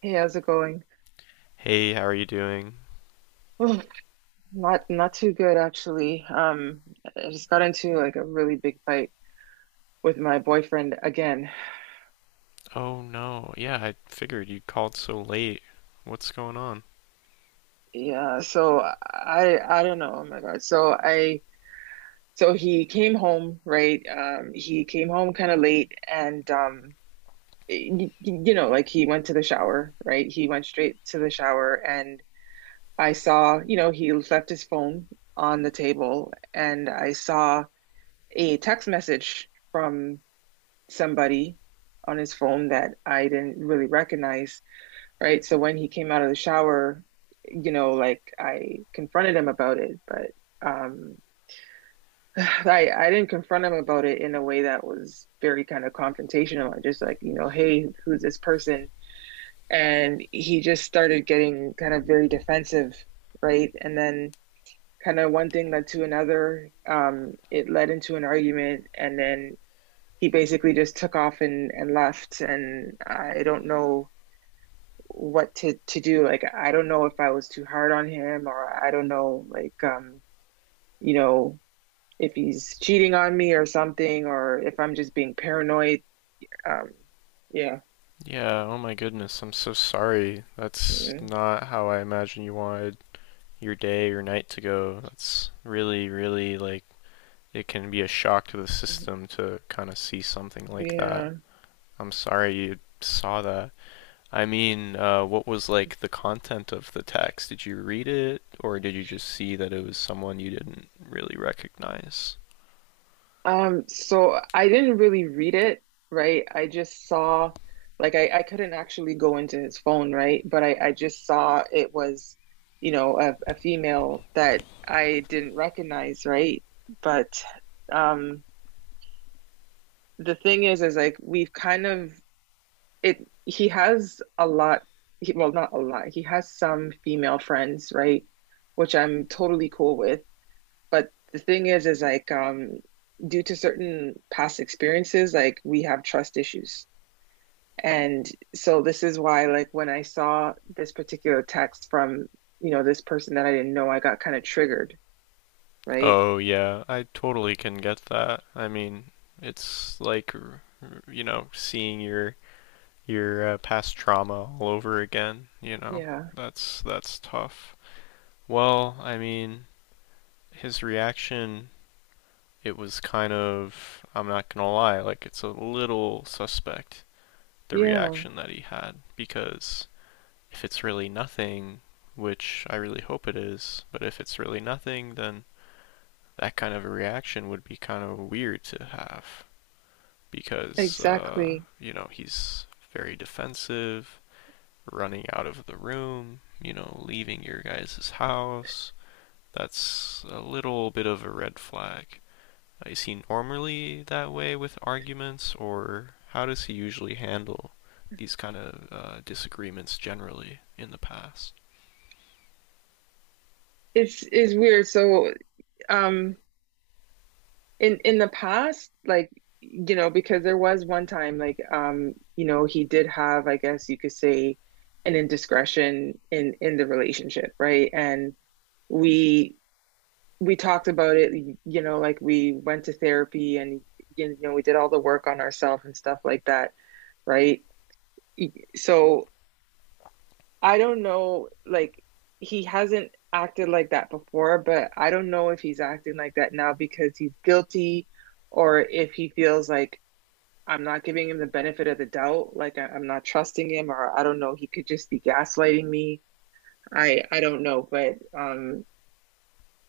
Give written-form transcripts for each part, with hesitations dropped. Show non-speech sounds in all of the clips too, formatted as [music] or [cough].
Hey, how's it going? Hey, how are you doing? Oh, not too good actually. I just got into like a really big fight with my boyfriend again. Oh no, yeah, I figured you called so late. What's going on? Yeah, so I don't know. Oh my God. So I, so he came home, right? He came home kind of late and you know, like he went to the shower, right? He went straight to the shower and I saw, you know, he left his phone on the table and I saw a text message from somebody on his phone that I didn't really recognize, right? So when he came out of the shower, you know, like I confronted him about it, but um [sighs] I didn't confront him about it in a way that was very kind of confrontational. I just like, you know, hey, who's this person? And he just started getting kind of very defensive, right? And then kind of one thing led to another. It led into an argument, and then he basically just took off and, left and I don't know what to do. Like I don't know if I was too hard on him, or I don't know, like you know, if he's cheating on me or something, or if I'm just being paranoid. Um, yeah. Yeah, oh my goodness, I'm so sorry. That's Yeah. not how I imagined you wanted your day or night to go. That's really, really like it can be a shock to the system to kind of see something like that. Yeah. I'm sorry you saw that. I mean, what was like the content of the text? Did you read it, or did you just see that it was someone you didn't really recognize? So I didn't really read it, right? I just saw, like, I couldn't actually go into his phone, right? But I just saw it was, you know, a female that I didn't recognize, right? But um, the thing is like we've kind of, it. He has a lot. He, well, not a lot. He has some female friends, right? Which I'm totally cool with. But the thing is like, due to certain past experiences, like we have trust issues. And so this is why, like when I saw this particular text from, you know, this person that I didn't know, I got kind of triggered, right? Oh yeah, I totally can get that. I mean, it's like seeing your past trauma all over again. Yeah. That's tough. Well, I mean, his reaction it was kind of I'm not going to lie, like it's a little suspect the Yeah, reaction that he had because if it's really nothing, which I really hope it is, but if it's really nothing, then that kind of a reaction would be kind of weird to have. Because exactly. you know he's very defensive, running out of the room, you know, leaving your guys' house. That's a little bit of a red flag. Is he normally that way with arguments, or how does he usually handle these kind of disagreements generally in the past? It's weird. So um in the past, like, you know, because there was one time, like, you know, he did have, I guess you could say, an indiscretion in the relationship, right? And we we talked about it, you know, like we went to therapy, and you know, we did all the work on ourselves and stuff like that, right? So I don't know, like he hasn't acted like that before, but I don't know if he's acting like that now because he's guilty, or if he feels like I'm not giving him the benefit of the doubt, like I'm not trusting him, or I don't know, he could just be gaslighting me. I don't know, but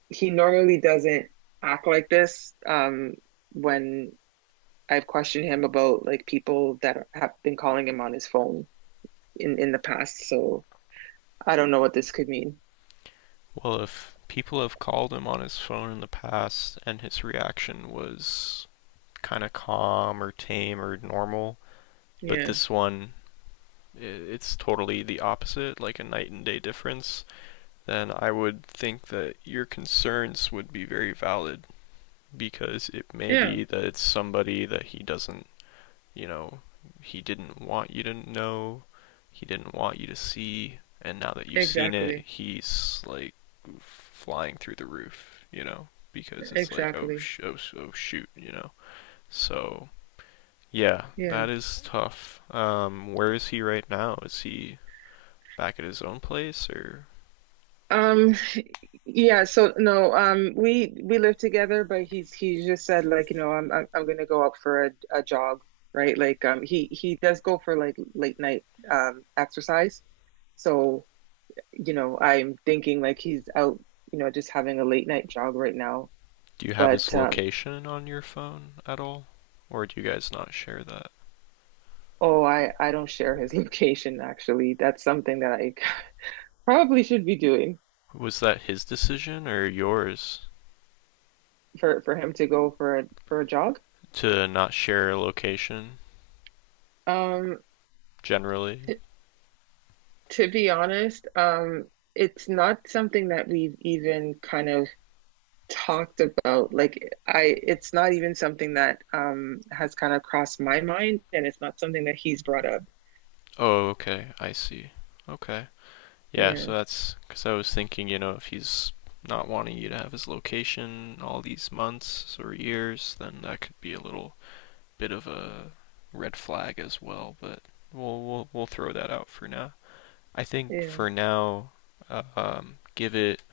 he normally doesn't act like this, when I've questioned him about like people that have been calling him on his phone in the past, so I don't know what this could mean. Well, if people have called him on his phone in the past and his reaction was kind of calm or tame or normal, but Yeah. this one it's totally the opposite, like a night and day difference, then I would think that your concerns would be very valid because it may Yeah. be that it's somebody that he doesn't, you know, he didn't want you to know, he didn't want you to see, and now that you've seen it, Exactly. he's like flying through the roof, you know, because it's like, oh, Exactly. Oh, oh shoot. So, yeah, Yeah. that is tough. Where is he right now? Is he back at his own place, or Um, yeah, so no, we live together, but he just said like, you know, I'm gonna go out for a jog, right? Like he does go for like late night exercise. So, you know, I'm thinking like he's out, you know, just having a late night jog right now. do you have his But location on your phone at all? Or do you guys not share that? oh, I don't share his [laughs] location actually. That's something that I [laughs] probably should be doing Was that his decision or yours for him to go for a, for a jog. to not share a location Um generally? To be honest, it's not something that we've even kind of talked about. Like I, it's not even something that has kind of crossed my mind, and it's not something that he's brought up. Oh, okay, I see. Okay. Yeah, Yeah, so that's because I was thinking, you know, if he's not wanting you to have his location all these months or years, then that could be a little bit of a red flag as well, but we'll throw that out for now. I think yeah, for now, give it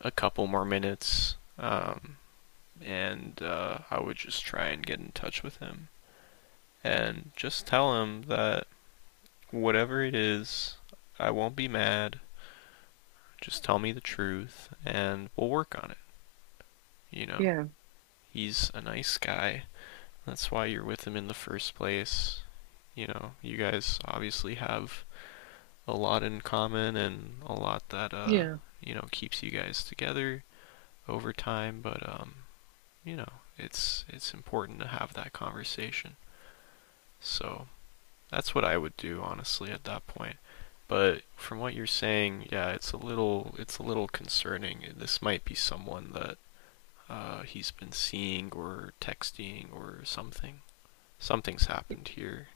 a couple more minutes, and I would just try and get in touch with him and just tell him that whatever it is, I won't be mad. Just tell me the truth, and we'll work on it. You know, yeah, he's a nice guy. That's why you're with him in the first place. You know, you guys obviously have a lot in common and a lot that yeah. you know keeps you guys together over time, but you know, it's important to have that conversation. So that's what I would do honestly at that point. But from what you're saying, yeah, it's a little concerning. This might be someone that he's been seeing or texting or something. Something's happened here.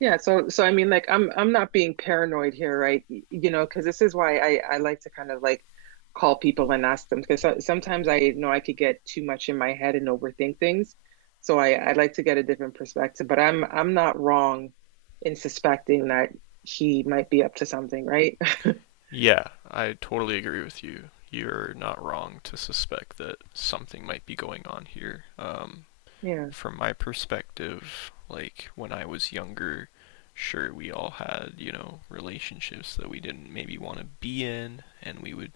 Yeah, so so I mean, like I'm not being paranoid here, right? You know, because this is why I like to kind of like call people and ask them, because so, sometimes I know I could get too much in my head and overthink things. So I like to get a different perspective, but I'm not wrong in suspecting that he might be up to something, right? [laughs] Yeah, I totally agree with you. You're not wrong to suspect that something might be going on here. Yeah. From my perspective, like when I was younger, sure we all had, you know, relationships that we didn't maybe want to be in and we would,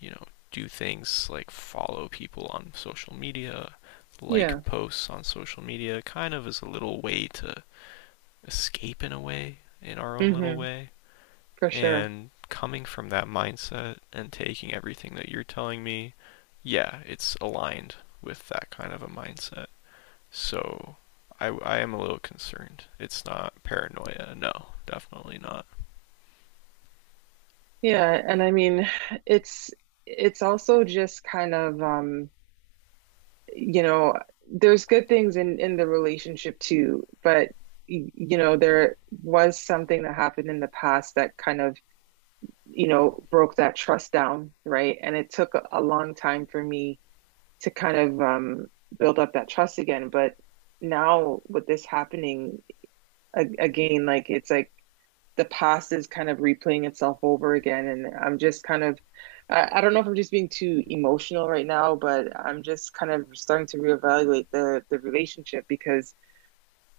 you know, do things like follow people on social media, Yeah. like posts on social media kind of as a little way to escape in a way, in our own little Hmm. way. For sure. And coming from that mindset and taking everything that you're telling me, yeah, it's aligned with that kind of a mindset. So I am a little concerned. It's not paranoia. No, definitely not. Yeah, and I mean it's it's also just kind of you know, there's good things in the relationship too, but you know, there was something that happened in the past that kind of, you know, broke that trust down, right? And it took a long time for me to kind of build up that trust again, but now with this happening again, like it's like the past is kind of replaying itself over again. And I'm just kind of, I don't know if I'm just being too emotional right now, but I'm just kind of starting to reevaluate the relationship, because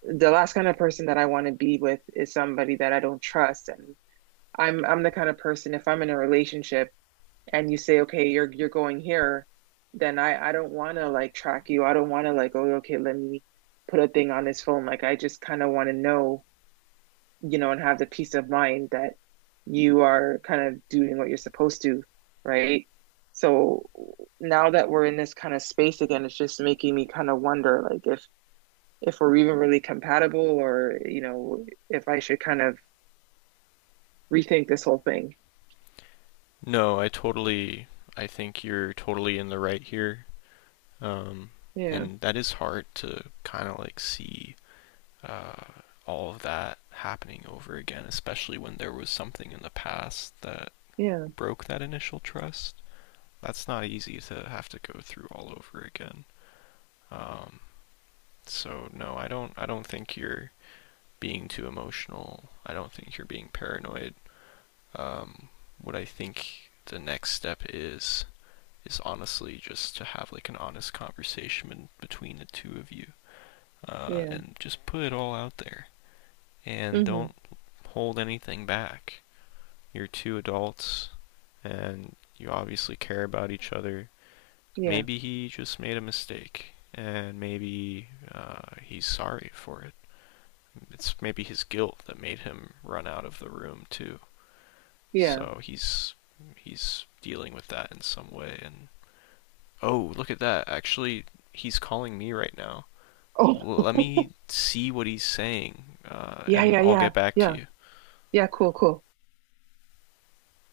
the last kind of person that I want to be with is somebody that I don't trust. And I'm the kind of person, if I'm in a relationship and you say, okay, you're going here, then I don't want to like track you. I don't want to like, oh, okay, let me put a thing on his phone. Like I just kind of want to know, you know, and have the peace of mind that you are kind of doing what you're supposed to, right? So now that we're in this kind of space again, it's just making me kind of wonder like if we're even really compatible, or, you know, if I should kind of rethink this whole thing. No, I totally. I think you're totally in the right here. Um, Yeah. and that is hard to kind of like see uh, all of that happening over again, especially when there was something in the past that Yeah. broke that initial trust. That's not easy to have to go through all over again. Um, so no, I don't. I don't think you're being too emotional. I don't think you're being paranoid. um, what I think the next step is honestly just to have like an honest conversation between the two of you Yeah. and just put it all out there and Hmm. don't hold anything back. You're two adults and you obviously care about each other. Yeah. Maybe he just made a mistake and maybe he's sorry for it. It's maybe his guilt that made him run out of the room too. Yeah. So he's dealing with that in some way. And oh, look at that! Actually, he's calling me right now. Oh. Let me [laughs] see what he's saying, Yeah, and yeah, I'll yeah. get back to Yeah. you. Yeah, cool, cool.